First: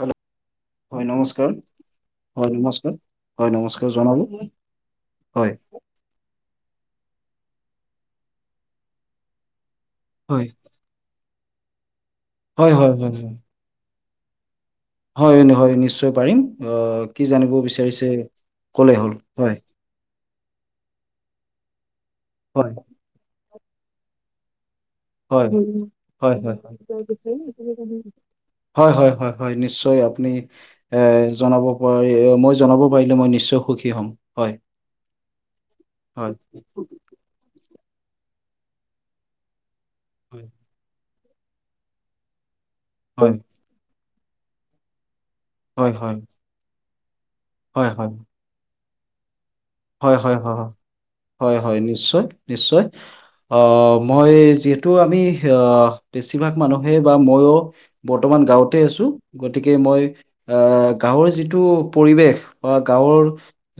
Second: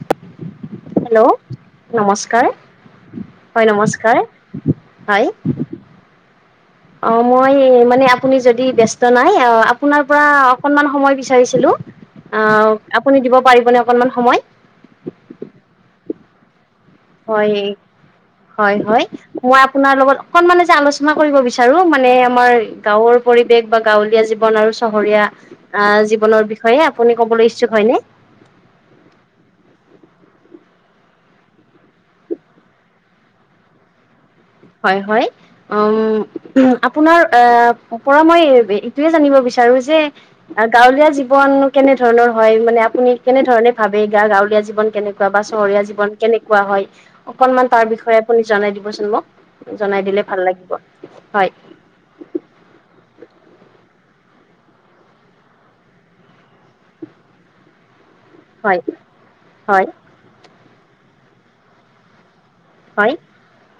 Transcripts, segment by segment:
Hello. হয় hello নমস্কাৰ, নমস্কাৰ হয় নমস্কাৰ, হয় নমস্কাৰ জনালোঁ। হয়। অহ, এই মানে আপুনি যদি ব্যস্ত নাই অহ, আপোনাৰ পৰা হয় অকণমান সময় বিচাৰিছিলোঁ। অহ, হয় হয় আপুনি দিব হয়। পাৰিবনে অকণমান সময়। হয়, হয়, নিশ্চয় পাৰিম। অহ, কি হয় জানিব বিচাৰিছে কলেই হ'ল হয়। তোমাৰ লগত অকমান এনেই আলোচনা কৰিব বিচাৰোঁ মানে আমাৰ হয় গাঁৱৰ পৰিৱেশ বা গাঁৱলীয়া জীৱন আৰু চহৰীয়া হয়, অহ, হয় হয় জীৱনৰ হয়। বিষয়ে আপুনি ক'বলৈ ইচ্ছুক হয়নে? হয়, হয়, হয়, হয়। নিশ্চয় আপুনি এ জনাব পাৰি, মই জনাব পাৰিলে মই নিশ্চয় সুখী হ'ম। হয়, হয়, উম হয়, হয়, আপোনাৰ অহ, পৰা মই এইটোয়ে জানিব বিচাৰো যে গাঁৱলীয়া জীৱন কেনে ধৰণৰ হয়, মানে আপুনি হয়, কেনেধৰণে ভাবে গা-গাঁৱলীয়া জীৱন কেনেকুৱা বা চহৰীয়া হয়, হয়, জীৱন হয়, কেনে কেনেকোৱা হয়, অকনমান তাৰ হয়, বিষয়ে আপুনি জনাই দিবচোন মোক। জনাই দিলে ভাল হয়-হয়-হ, লাগিব হয় হয়-হয়, নিশ্চয়-নিশ্চয়। অহ, মই যিহেতু আমি অহ, বেছিভাগ মানুহে বা মইয়ো বৰ্তমান গাঁৱতে হয় আছো, গতিকে হয় মই অহ, গাঁৱৰ যিটো পৰিৱেশ। বা হয় গাঁৱৰ,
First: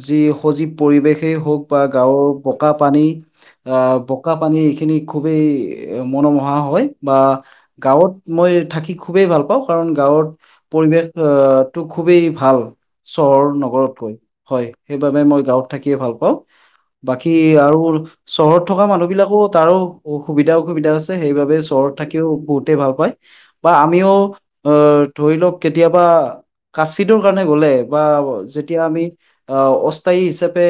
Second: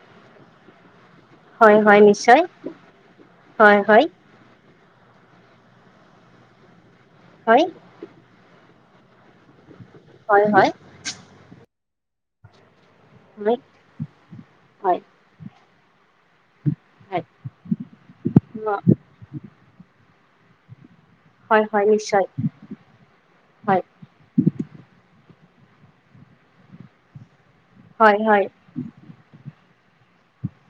যি সজীৱ পৰিৱেশেই হওঁক হয় বা হয় গাঁৱৰ নিশ্চয় বোকা-পানী অহ, হয় হয় ব বোকা পানী এইখিনি খুবেই মনোমোহা হয়, বা হয় গাঁৱত মই থাকি খুবেই ভাল পাওঁ, কাৰণ গাঁৱত হয় হয় হয় পৰিৱেশ অহ, টো খুবেই ভাল। চহৰ নগৰতকৈ, হয় সেইবাবে মই গাঁৱত থাকিয়ে ভাল পাওঁ, হয় বাকী আৰু চহৰত থকা মানুহবিলাকো তাৰো সুবিধা অসুবিধা আছে। সেইবাবে হয় হয় চহৰত নিশ্চয় থাকিও বহুতে ভাল পায়। বা হয় আমিও অহ, ধৰি লওঁক কেতিয়াবা কাচিটোৰ কাৰণে গ'লে বা হয় হয় যেতিয়া আমি অহ, অস্থায়ী হিচাপে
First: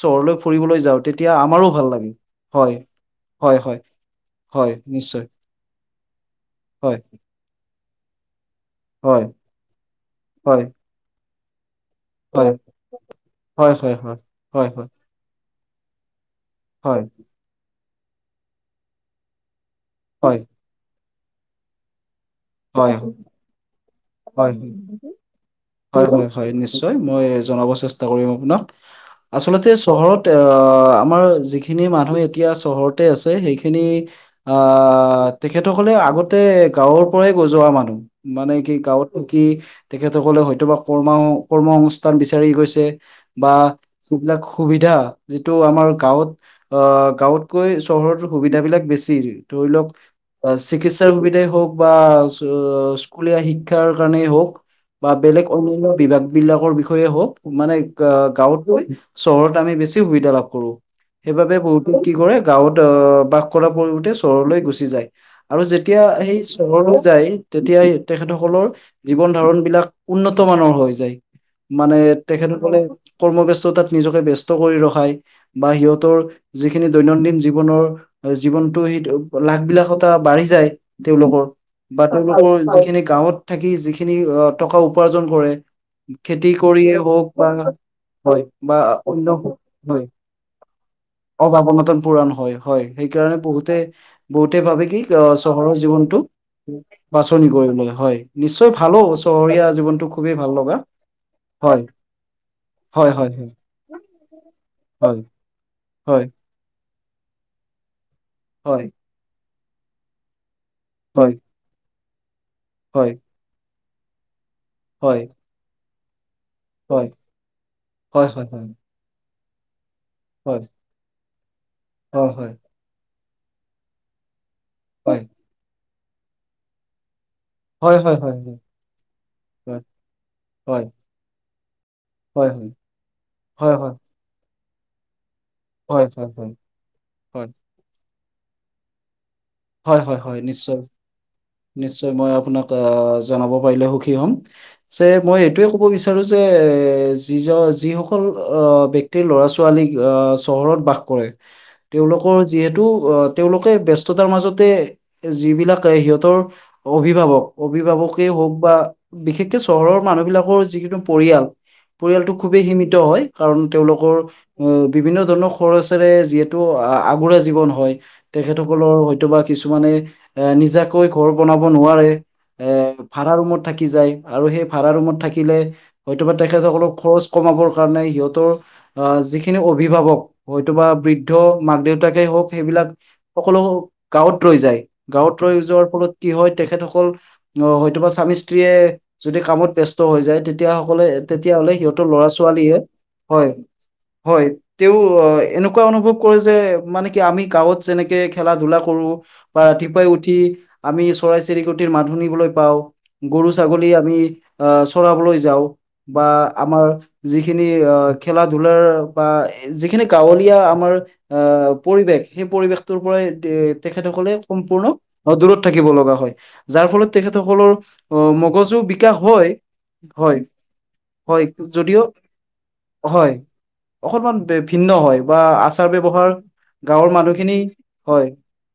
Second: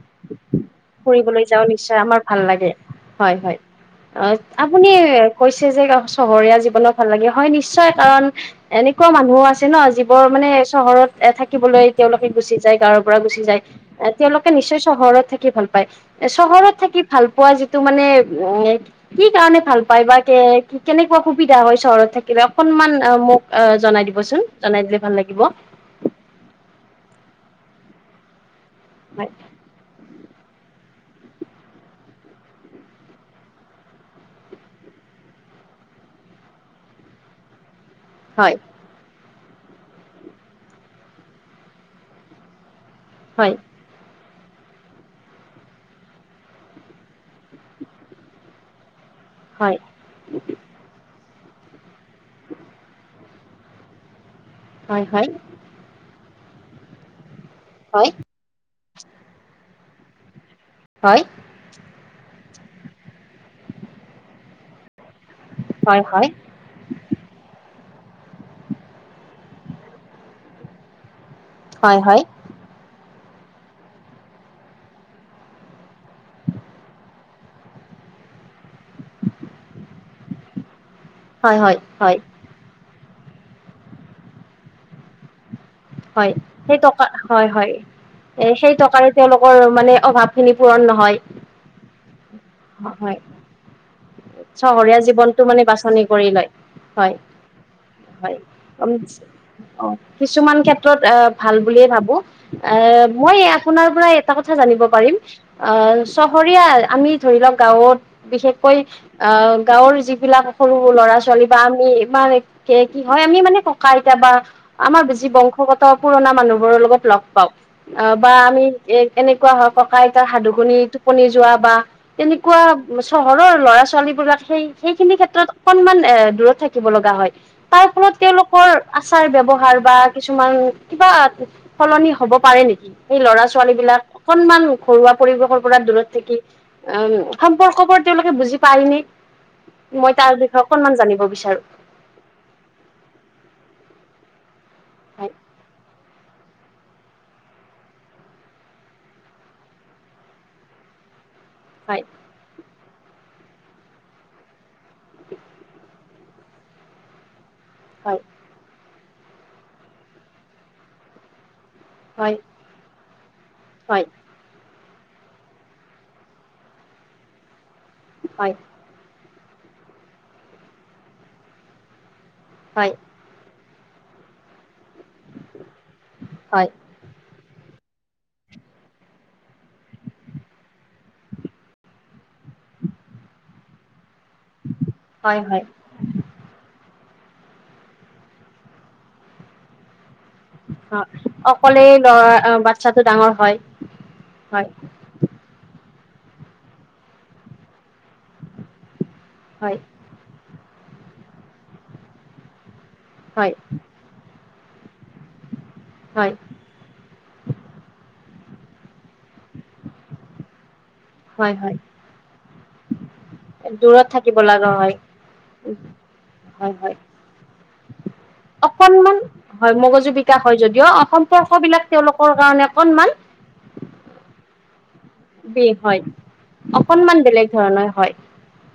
চহৰলৈ ফুৰিবলৈ যাওঁ তেতিয়া ফুৰিবলৈ যাওঁ আমাৰো ভাল নিশ্চয় লাগে আমাৰ ভাল, লাগে হয় হয় হয়-হয়। হয় অহ, হয় আপুনি নিশ্চয় কৈছে যে চহৰীয়া জীৱন হয় ভাল লাগে, হয় নিশ্চয় কাৰণ এনেকুৱা হয় মানুহ আছে ন' যিবোৰ মানে হয় চহৰত এ থাকিবলৈ তেওঁলোকে হয় গুচি যায় গাঁৱৰ পৰা গুচি যায়, হয় হয় হয় এ হয় তেওঁলোকে হয় নিশ্চয় হয় চহৰত থাকি ভাল পায়। এ চহৰত থাকি হয় ভাল পোৱা যিটো মানে উম, কি কাৰণে ভাল পায় বা কে হয় কি কেনেকুৱা সুবিধা হয় চহৰত থাকিলে হয় অকনমান মোক জনাই দিবচোন, জনাই দিলে ভাল লাগিব। হয়, হয়, হয়, নিশ্চয়। মই জনাব চেষ্টা কৰিম আপোনাক। হয় আচলতে চহৰত তে অহ, আমাৰ যিখিনি মানুহ এতিয়া চহৰতে আছে সেইখিনি অহ, তেখেতসকলে আগতে গাঁৱৰ পৰাই গজোৱা মানুহ। মানে হয় কি গাঁৱত কি তেখেতসকলে হয়তো বা কৰ্ম-কৰ্ম সংস্থান বিচাৰি গৈছে, বা হয় যিবিলাক সুবিধা, যিটো আমাৰ গাঁৱত অহ, গাঁৱতকৈ চহৰত সুবিধাবিলাক বেছি। ধৰি লওঁক, হয় চিকিৎসাৰ সুবিধাই হওঁক বা সু-স্কুলীয়া শিক্ষাৰ কাৰণেই হওঁক। বা হয় বেলেগ অন্যান্য বিভাগবিলাকৰ বিষয়ে হওঁক, মানে হয় গা-গাঁৱতকৈ চহৰত আমি বেছি সুবিধা লাভ কৰোঁ। হয়। সেইবাবে বহুতে কি কৰে গাঁৱত অহ, বাস কৰাৰ পৰিৱৰ্তে চহৰলৈ গুচি যায়। আৰু হয় হয় যেতিয়া হয় সেই চহৰলৈ যায়, তেতিয়াই তেখেতসকলৰ জীৱন ধাৰণবিলাক উন্নত মানৰ হৈ যায়। মানে হয় হয় তেখেতসকলে, কৰ্মব্যস্ততাত নিজকে ব্যস্ত কৰি ৰখায়। বা সিহঁতৰ যিখিনি দৈনন্দিন জীৱনৰ, জীৱনতটো সেইটো লাখ বিলাসতা বাঢ়ি যায় তেওঁলোকৰ। হয় হয় বা হয় তেওঁলোকৰ যিখিনি গাঁৱত থাকি যিখিনি টকা উপাৰ্জন কৰে। হয় খেতি সেই কৰিয়ে টকা হওক হয় হয় বা হয় এ, সেই বা টকাৰে অন্য তেওঁলোকৰ মানে হয় অভাৱ খিনি পূৰণ নহয়। অভাৱ অনাতন পুৰাণ হয়, হয় সেইকাৰণে বহুতে বহুতে ভাবে চহৰীয়া কি ক, জীৱনটো মানে চহৰৰ বাছনি জীৱনটো কৰি লয় হয় বাছনি কৰিলে হয়, নিশ্চয় হয় ভালো চহৰীয়া জীৱনটো খুবেই কিছুমান ভাল লগা। ক্ষেত্ৰত আহ ভাল হয় বুলিয়ে ভাবো, এ হয় হয় মই হয় ইয়াত আপোনাৰ পৰা এটা কথা জানিব পাৰিম, হয় আ হয় চহৰীয়া আমি ধৰি লওক গাঁৱত বিশেষকৈ আ, গাঁৱৰ যিবিলাক সৰু-সৰু ল'ৰা হয় ছোৱালী বা আমি ইমান কে কি হয় আমি মানে ককা আইতা বা আমাৰ হয় হয় বেছি বং শগত পুৰণা মানুহবোৰৰ লগত হয় লগ পাওঁ। অ, হয় হয় বা হয় হয় আমি এ-এনেকুৱা হওক ককা আইতাৰ সাধু হয় শুনি টোপনি যোৱা বা হয় হয় হয় তেনেকুৱা চহৰৰ ল'ৰা ছোৱালী বিলাক সেই সেইখিনি ক্ষেত্ৰত অকনমান এ, দূৰত থাকিব লগা হয়। তাৰ হয় হয় ফলত হয় তেওঁলোকৰ আচাৰ ব্য্য়ৱহাৰ হয় বা কিছুমান হয় কিবা সলনি হব হয় পাৰে নেকি স ল'ৰা হয় ছোৱালী হয় বিলাক সন্মান ঘৰুৱা পৰিৱেশৰ পৰা হয় দূৰত হয় থাকি হয় আহ হয় সম্পৰ্কবোৰ তেওঁলোকে বুজি পাৰ ন হয় হয় মই হয় তাৰ বিষয়ে নিশ্চয় অকনমান জানিব বিচাৰো নিশ্চয় মই আপোনাক আহ জনাব পাৰিলে সুখী হ'ম যে হয় মই এইটোয়ে ক'ব বিচাৰো যে এ যিজন যিসকল ব্যক্তিৰ ল'ৰা ছোৱালীক চহৰত বাস কৰে হয় তেওঁলোকৰ যিহেতু আহ তেওঁলোকে ব্যস্ততাৰ মাজতে যিবিলাক সিহঁতৰ অভিভাৱক হয় অভিভাৱকেই হওক বা বিশেষকে চহৰৰ মানুহ বিিলাকৰ যিকেইো পৰিয়াল পৰিয়ালটো হয় খুবেই সীমিত হয় কাৰণ হয় তেওঁলোকৰ অ বিভিন্ন ধৰণৰ খৰচেৰে যিহেতু আগোৰা জীৱন হয় হয় তেখেতসকলৰ হয়তোব কিছুমানে এ নিজাকৈ ঘৰ বনাব নোৱাৰে এ হয় ভাড়া ৰুমত থাকি যায় আৰু সেই ভাড়া ৰুমত থাকিলে হয়তোবা হয় তেখেতসকলক খৰচ কমাবৰ কাৰণে সিহঁতৰ আহ যিখিনি অভিভাৱক হয়তোবা বৃদ্ধ মাক দেউতাকেই হওক সেইবিলাক সকলো গাঁৱত ৰৈ যায় গাঁৱত হয় ৰৈ হয় যোৱাৰ ফলত কি হয় তেখেতসকল আহ হয়তোবা স্বামী স্ত্ৰীয়ে যদি কামত ব্যস্ত হৈ যায় তেয়া তেতিয়া সকলে অ তেতিয়াাহ'লে অকলেই সিহঁতৰ লৰা ছোৱালীয়েে বাচ্ছাটো ডাঙৰ হয় হয় তেওঁ এনেকুৱা অনুভৱ কৰে যে মানে কি আমি গাঁৱত যেনেকে খেলা ধূলা কৰো বা হয় ৰাতিপুৱাই উঠি আমি চৰাই চিৰিকটিৰ মান শুনিবলৈ পাওঁ গৰু হয় ছাগলী আমি চৰাবলৈ যাওঁ বা হয় আমাৰ যিখিনি আহ খেলা ধূলাৰ বা যিখিনি গাঁৱলীয়া আমাৰ হয় আহ হয় পৰিৱেশ সেই পৰিৱেশটোৰ পৰাই দূৰত তেখেতসকলে থাকিব লগা সম্পূৰ্ণ হয় দূৰত থাকিব লগা হয় যাৰ ফলত তেখেতসকলৰ অ মগজু বিকাশ অকনমান হয় মগজু বিকাা হয় যদিও হয় সম্পৰ্ক বিলাক যদিও তেওঁলোকৰ কাৰণে অনন মান হয় অকনমান ভিন্ন হয় বা বি আচাৰ হয় ব্য্ৱহাৰ গাঁৱৰ অকনমান বেলেগ মানুহখিনি ধৰণৰ হয়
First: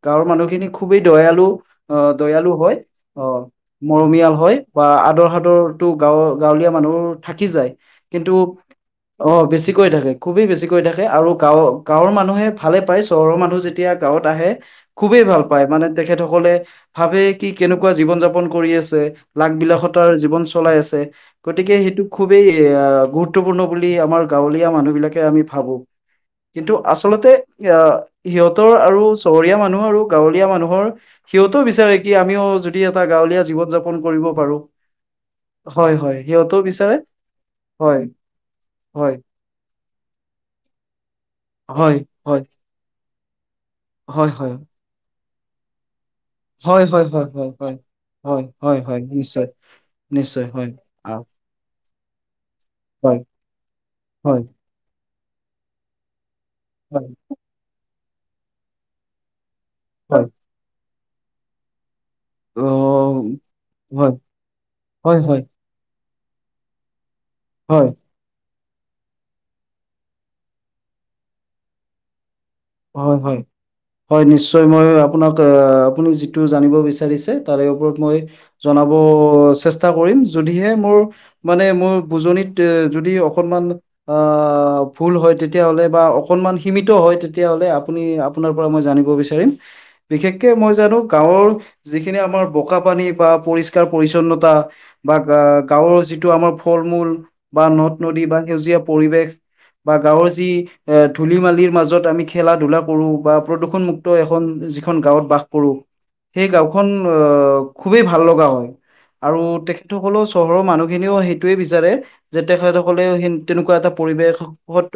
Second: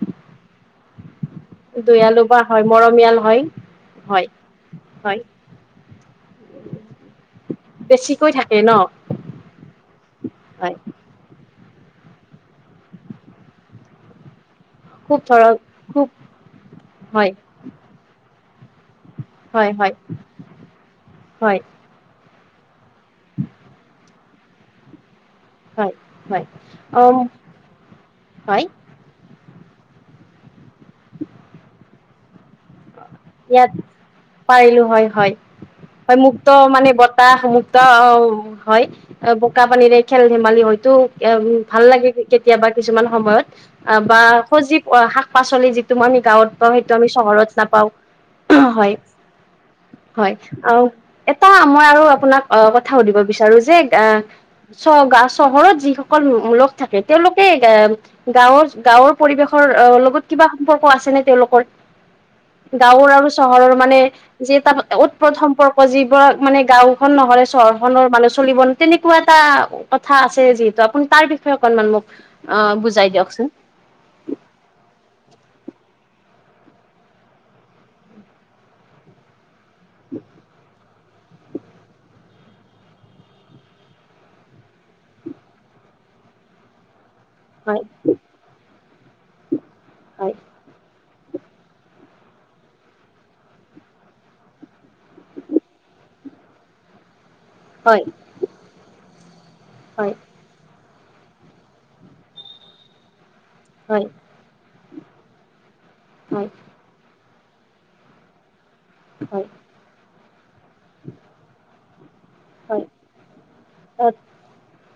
গাঁৱৰ মানুহখিনি খুবেই দয়ালু আহ বা দয়ালু হয় মৰমীয়াল অ হয় মৰমীয়াল হয় বা হয় আদৰ সাদৰো গাঁৱৰ গাঁৱলীয়া মানুহ থাকি যায় বেছিকৈ কিন্তু থাকে ন অ বেছিকৈ থাকে খুবেই হয় বেছিকৈ থাকে আৰু গাঁৱৰ গাঁৱৰ মানুহে ভালে পায় চহৰৰ মানুহ যেতিয়া গাঁৱত আহে খুব খুবেই ভাল ধৰক পায় মানে খুব তেখেতসকলে ভাবে হয় কি কেনেকুৱা জীৱন যাপন কৰি আছে লাখ হয় হয় বিলাসতাৰ জীৱন চলাই আছে হয় গতিকে সেইটোোক খুবেই গুৰুত্বপূৰ্ণ বুলি আমাৰ গাঁৱলীয়া মানুহ বিলাকে আমি ভাবো হয় হয় কিন্তু অ আচলতে আহ হয় সিহঁতৰ আৰু চহৰীয়া মানুহ আৰু, গৱলীয়া মানুহৰ সিহঁতও বিচাৰে কি আমিও প্ৰতি এটা গাঁৱলীয়া জীৱন ইয়াত যাপন কৰিব পাৰোঁ পাৰিলো হয় হয় হয়, মুক্ত মানে বতাহ, মুক্ত হয় অ', হয় বোকা পানীৰে খেল ধেমালি হয় তো ভাল হয় লাগে হয় কেতিয়াবা কিছুমান সময়ত, অ', বা হয় হয় সজি শাক পাচলি যিটো আমি গাঁৱত বা হয়, সেইটো হয়, আমি হয়, হয়, চহৰত হয়, নাপাওঁ হয়, হয়, হয়, নিশ্চয় হয়, নিশ্চয়, আৰু আহ, এটা মই আৰু আপোনাক আহ কথা হয়, সুধিব বিচাৰো যে আহ হয়, চহৰত যিসকল লোক থাকে হয়, তেওঁলোকে গাঁৱৰ গাঁৱৰ পৰিৱেশৰ অ', হয়, লগত কিবা সম্পৰ্ক আছে নে তেওঁলোকৰ গাঁৱৰ আৰু অ', চহৰৰ মানে, হয়, যি তটা হয়, উৎপট হয়, সম্পৰ্ক যিবোৰাক মানে গাঁওখন নহৰে হয়, চহৰখনৰ মানুহ চলিব ন, তেনেকুৱা এটা কথা আছে যিহেতু আপুনি তাৰ বিষয়ে অকনমান মোক অ বুজাই হয়, হয়। দিয়কচোন হয়, নিশ্চয় মই আপোনাক আপুনি যিটো জানিব বিচাৰিছে তাৰে ওপৰত মই জনাব চেষ্টা কৰিম, যদিহে মোৰ মানে, মোৰ বুজনিত এ যদি অকনমান আহ ভুল হয়, তেতিয়াাহলে বা অকনমান সীমিত হয় তেতিয়াাহলে হয় আপুনি আপোনাৰ পৰা মই জানিব বিচাৰিম, হয় বিশেষকে মই জানো গাঁৱৰ যিখিনি আমাৰ বোকা পানী, বা পৰিষ্কাৰ পৰি্ছন্নতা বা গাঁৱৰ যিটো আমাৰ ফল-মূল বা নদ হয় নদী বা সেউজীয়া পৰিৱেশ বা হয় গাঁৱৰ যি এ ধূলি মালিৰ মাজত আমি খেলা ধূলা কৰো বা হয় প্ৰদূষণমুক্ত এখন যিখন গাঁৱত, বাস কৰোঁ সেই হয় গাঁওখন আহ খুবেই ভাল লগা হয়, আৰু তেখেতসকলৰ চহৰৰ মানুহখিনিও সেইটোৱে বিচাৰে যে, হয় তেখেতসকলে স তেনেকুৱা এটা হয় পৰিৱেশত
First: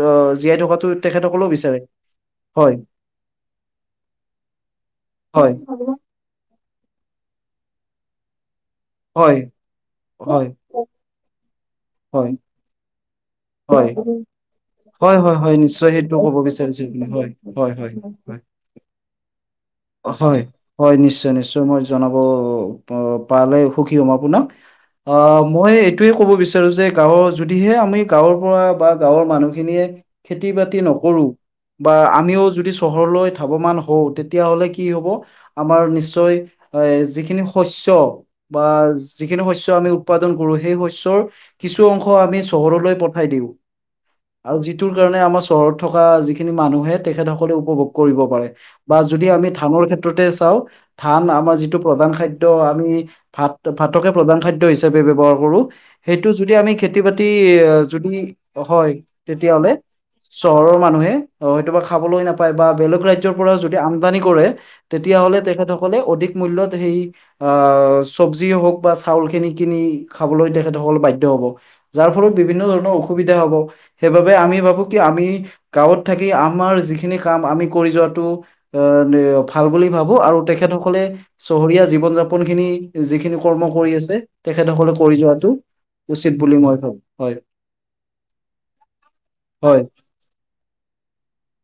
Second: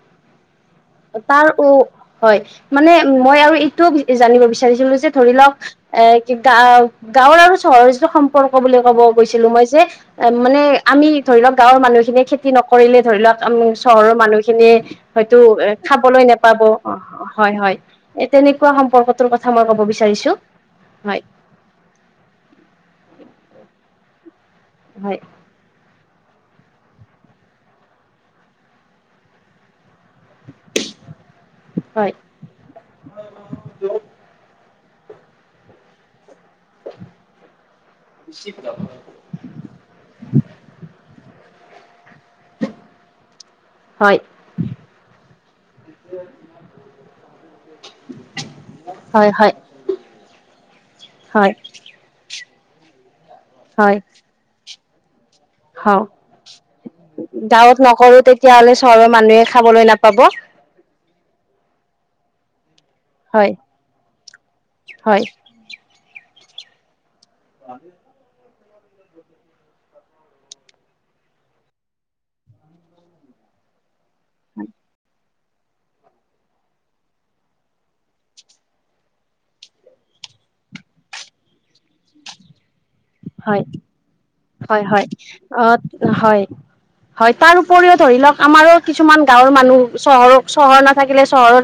অ জীয়াই থকাাতো তাৰ তেখেতসকলেও উ বিচাৰে হয়, মানে মই আৰু এইটোও জানিব বিচাৰিছিলো যে ধৰি লওক হয় এ গগাঁৱৰ আৰু চহৰৰ যিটো সম্পৰ্ক বুলি ক'ব হয় গৈছিলো, মই যে হয় মানে আমি ধৰি লওক, গাঁৱৰ মানুহখিনিয়ে হয় খেতি নকৰিলে ধৰি লওক হয়, চহৰৰ মানুহখিনিয়ে হয়, হয়, হয়তো হয়, এ নিশ্চয় সেইটো খাবলৈ ক'ব নোপাব, বিচাৰিছো অ', আপুনি হয় হয় এ হয়। তেনেকুৱা সম্পৰ্কটোৰ কথা মই কব বিচাৰো হয়, হয়, নিশ্চয়, নিশ্চয়, মই জনাব পালে সুখী হম আপোনাক হয় অ', মই এইটোয়ে ক'ব বিচাৰো যে, গাঁৱৰ যদিহে আমি গাঁৱৰ পৰা বা গাঁৱৰ মানুহখিনিয়ে খেতি বাতি নকৰো, বা হয় আমিও যদি চহৰলৈ ধাৱমান হওঁ তেতিয়াাহলে কি হব আমাৰ নিশ্চয় এ যিখিনি শস্য বা যিখিনি শস্য আমি উৎপাদন কৰো, সেই শস্য কিছু অংশ আমি চহৰলৈ পঠাই দিও হয়, আৰু যিটোৰ কাৰণে, আমাৰ চহৰত থকা যিখিনি মানুহে তেখেতসকলে উপভোগ কৰিব পাৰে বা যদি হয় আমি হয় ধানৰ ক্ষেত্ৰতে চাওঁ, ধান হয় আমাৰ যিটো প্ৰধান খাদ্য আমি ভাত, হয় ভাতকে প্ৰধান খাদ্য হিচাপে ব্যৱহাৰ কৰোঁ হয় সেইটো যদি আমি খেতি বাতি গাঁৱত যদি নকৰো তেতিয়াহ'লে হয়, চহৰৰ মানুহে তেতিয়াাহলে খাবলৈ নাপাব চহৰৰ মানুহে অ', খাবলৈ নাপায় বা বেলেগ ৰাজ্যৰ হয় পৰাও যদি আমদানি কৰে হয় তেতিয়াহ'লে তেখেত সকলে অধিক মুল্য হেৰি আ সৱজি হওক বা চাউল খিনি কিনি খাবলৈ তেখেতসকল বাধ্য হ'ব যাৰ ফলত বিভিন্ন ধৰণৰ অসুবিধা হব সেইবাবে আমি ভাবো কি, আমি গাঁৱত থাকি আমাৰ যিখিনি কাম আমি কৰি যোৱাটো এ ভাল বুলি ভাবো, আৰু তেখেতসকলে চহৰীয়া জীৱন-যাপন খিনি যিখিনি হয় কৰ্ম কৰি আছে, হয় তেখেতসকলে হয় কৰি যোৱাটো অ উচিত হয় বুলি মই ভাবো হয়, তাৰ উপৰিও ধৰি লওক আমাৰো কিছুমান গাঁৱৰ মানুহ হয়, চহৰৰ চহৰ নাথাকিলে, চহৰৰ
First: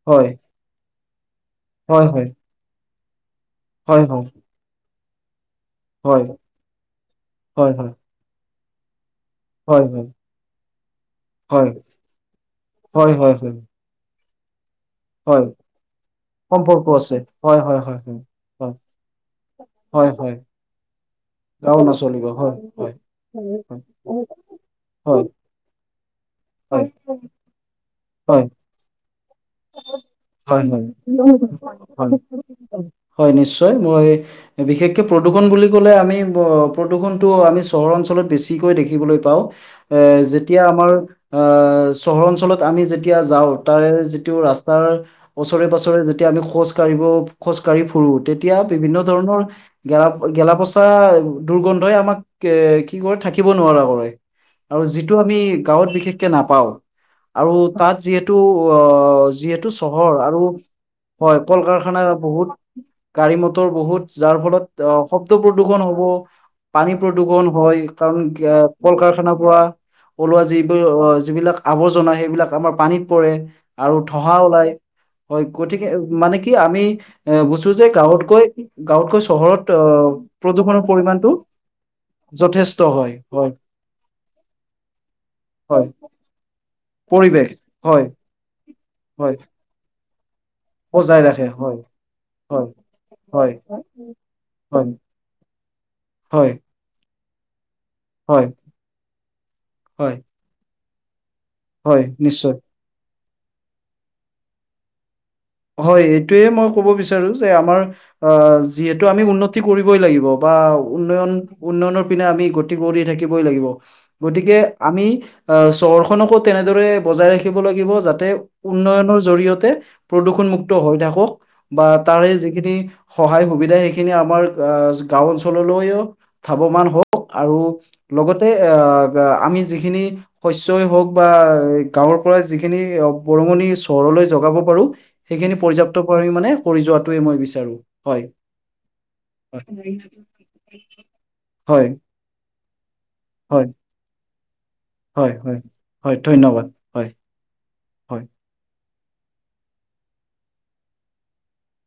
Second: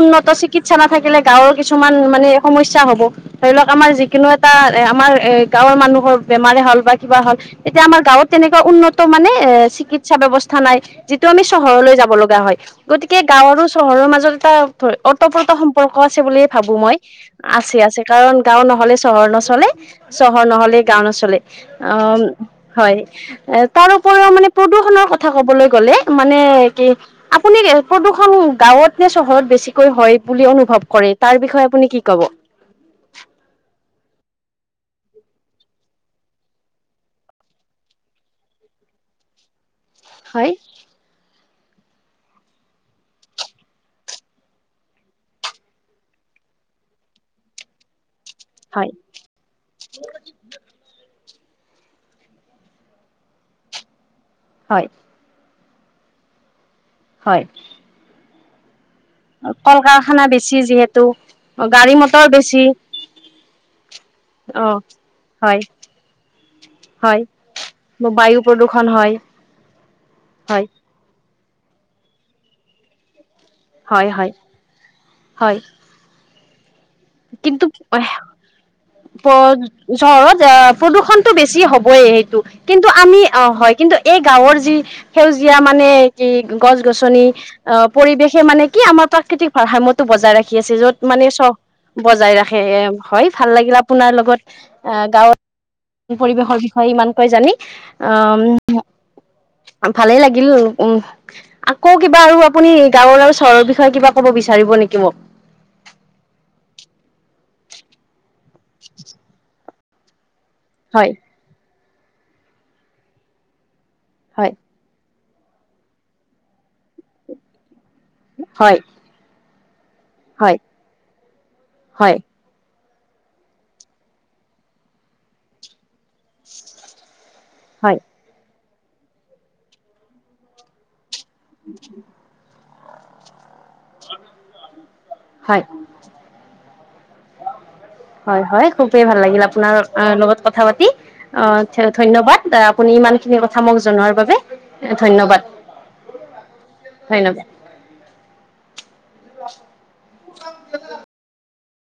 উন্নত হয়, চিকিৎসা নাথাকিলে গাঁৱৰ কিছুমান হয়, হয়, মানে সমস্যা হব, ধৰি লওক আমাৰ হয়, হয়, যিিকোনো এটা এ আমাৰ এ গাঁৱৰ মানুহৰ হয়, বেমাৰে হল, বা কিবা হল, হয়, তেতিয়া হয়, আমাৰ গাঁৱত তেনেকুৱা উন্নত মানে এ হয়, হয়, চিকিৎসা ব্যয়ৱস্থা নাই যিটো আমি হয়, চহৰলৈ যাব লগা হয় হয়, গতিকে হয়, হয়, গাঁৱৰ চহৰৰ মাজত এটা ধ হয় অতঃপ্ৰত সম্পৰ্ক আছে বুলিয়ে ভাবো সম্পৰ্ক মই আছে। হয়, আছে হয়, হয়, আছে হয়, কাৰণ গাঁও হয়, নহলে চহৰ নচলে হয়, হয়, চহৰ নহলে গাঁও অঞ্চলে অ হয় এ হয়, তাৰ উপৰিও মানে প্ৰদূৰষণৰ হয়, কথা কবলৈ গ'লে মানে কি আপুনি প্ৰদূষণ হয় গাঁৱত নে চহৰত বেছিকৈ হয় বুলি অনুভৱ কৰে তাৰ বিষয়ে আপুনি কি হয়। ক'ব হয় নিশ্চয় মই বিশেষকে প্ৰদূৰণ বুলি কলে আমি প্ৰদূৰণটো আমি চহৰ অঞ্চলত বেছিকৈ দেখিবলৈ পাওঁ এ হয়। যেতিয়া আমাৰ আহ চহৰ অঞ্চলত আমি যেতিয়া যাওঁ তাৰে টো ৰাস্তাৰ ওচৰে পাছৰে যেতিয়া আমি খোজ কঢ়িব খোজ কঢ়ি ফুৰো তেতিয়া হয় বিভিন্ন ধৰণৰ গেল গেলাপ দুৰ্গন্ধই আমাক এ কি কৰে থাকিব নোৱাৰা কৰে আৰু হয় যি গ বিশ হয় ন যি যিহেতু কল চহৰ কাৰখানা আৰু বেছি যিহেতু হয় কল গাড়ী কাৰখানা মটৰ বহুত বেছি গাড়ী মটৰ বহুত যাৰ ফলত অ শব্দ হয় প্ৰদূ্ষন হ'ব পানী হয় প্ৰদূৰষণ হয় কাৰণ বায়ু প্ৰদূষণ কল হয়। কাৰখানাৰ পৰা ওলোৱা হয় যিবোৰ অ যিবিলাক আৱৰ্জনা সেইবিলাক আমাৰ পানীত পৰে আৰু হয় হয় ধঢহা ওলাই হয় কঠিন মানে কি আমি এ কিন্তু বুজো যে প গাঁৱতকৈ গাঁৱতকৈ চহৰত আহ চহৰত আহ প্ৰদূষণৰ পৰিমাণটো প্ৰদূষণতটো বেছি হবই যথেষ্ট কিন্তু হয় আমি অ হয় কিন্তু এই গাঁৱৰ যি সেউজীয়া হয় মানে গছ গছনি পৰিৱেশ আহ হয় পৰিৱেশে মানে কি আমাৰ হয় প্ৰাকৃতিক ভাৰসাম্্য টো বজাই ৰাখি আছে য'ত বজাই মানে ৰাখে চ হয় বজাই ৰাখে হয় এ হয় ভাল লাগিল আপোনাৰ লগত হয় এ গাঁৱত পৰিৱেশৰ বিষয় হয় ইমানকৈ জানি হয় উ হয় ভালেই লাগিল উ আকৌ হয় কিবা আৰু নিশ্চয় আপুনি গাঁৱৰ আৰু চহৰৰ বিষয়ে কিবা ক'ব বিচাৰিব নেকি মোক হয় এইটোয়ে মই কব বিচাৰো যে আমাৰ অ যিহেতু আমি উন্নতি কৰিবই লাগিব বা হয় উন্নয়ন উন্নয়নৰ পিনে আমি গতি কৰি থাকিবই লাগিব হয় গতিকে আমি আহ চহৰখননকো তেনেদৰে বজাই ৰাখিব লাগিব যাতে াতে হয় উন্নয়নৰ জৰিয়তে প্ৰদূষণ হয় মুুক্ত হৈ থাকক বা হয় তাৰে যিখিনি সহায় সুবিধা সেইখিনি আমাৰ গাঁও অঞ্চললৈো ধাৱমান হওক আৰু হয় লগতে আহ আমি যিখিনি শস্ই হওক বা গাঁৱৰ পৰা যিখিনি বৰঙণি চহৰলৈ জগাব পাৰো সেইখিনি হয় পৰ্যাপ্ত পৰিম মানে কৰি যোৱাটোোৱে মই বিচাৰো হয় হয় খুবেই ভাল লাগিল আপোনাৰ লগত কথা পাতি আহ হয় ধন্যবাদ আপুনি ইমান খিনি কথা হয় মোক জনোৱাৰ বাবে হয় হয় ধন্যবাদ হয় হয় ধন্যবাদ হয় হয়ন্যবাদ হয়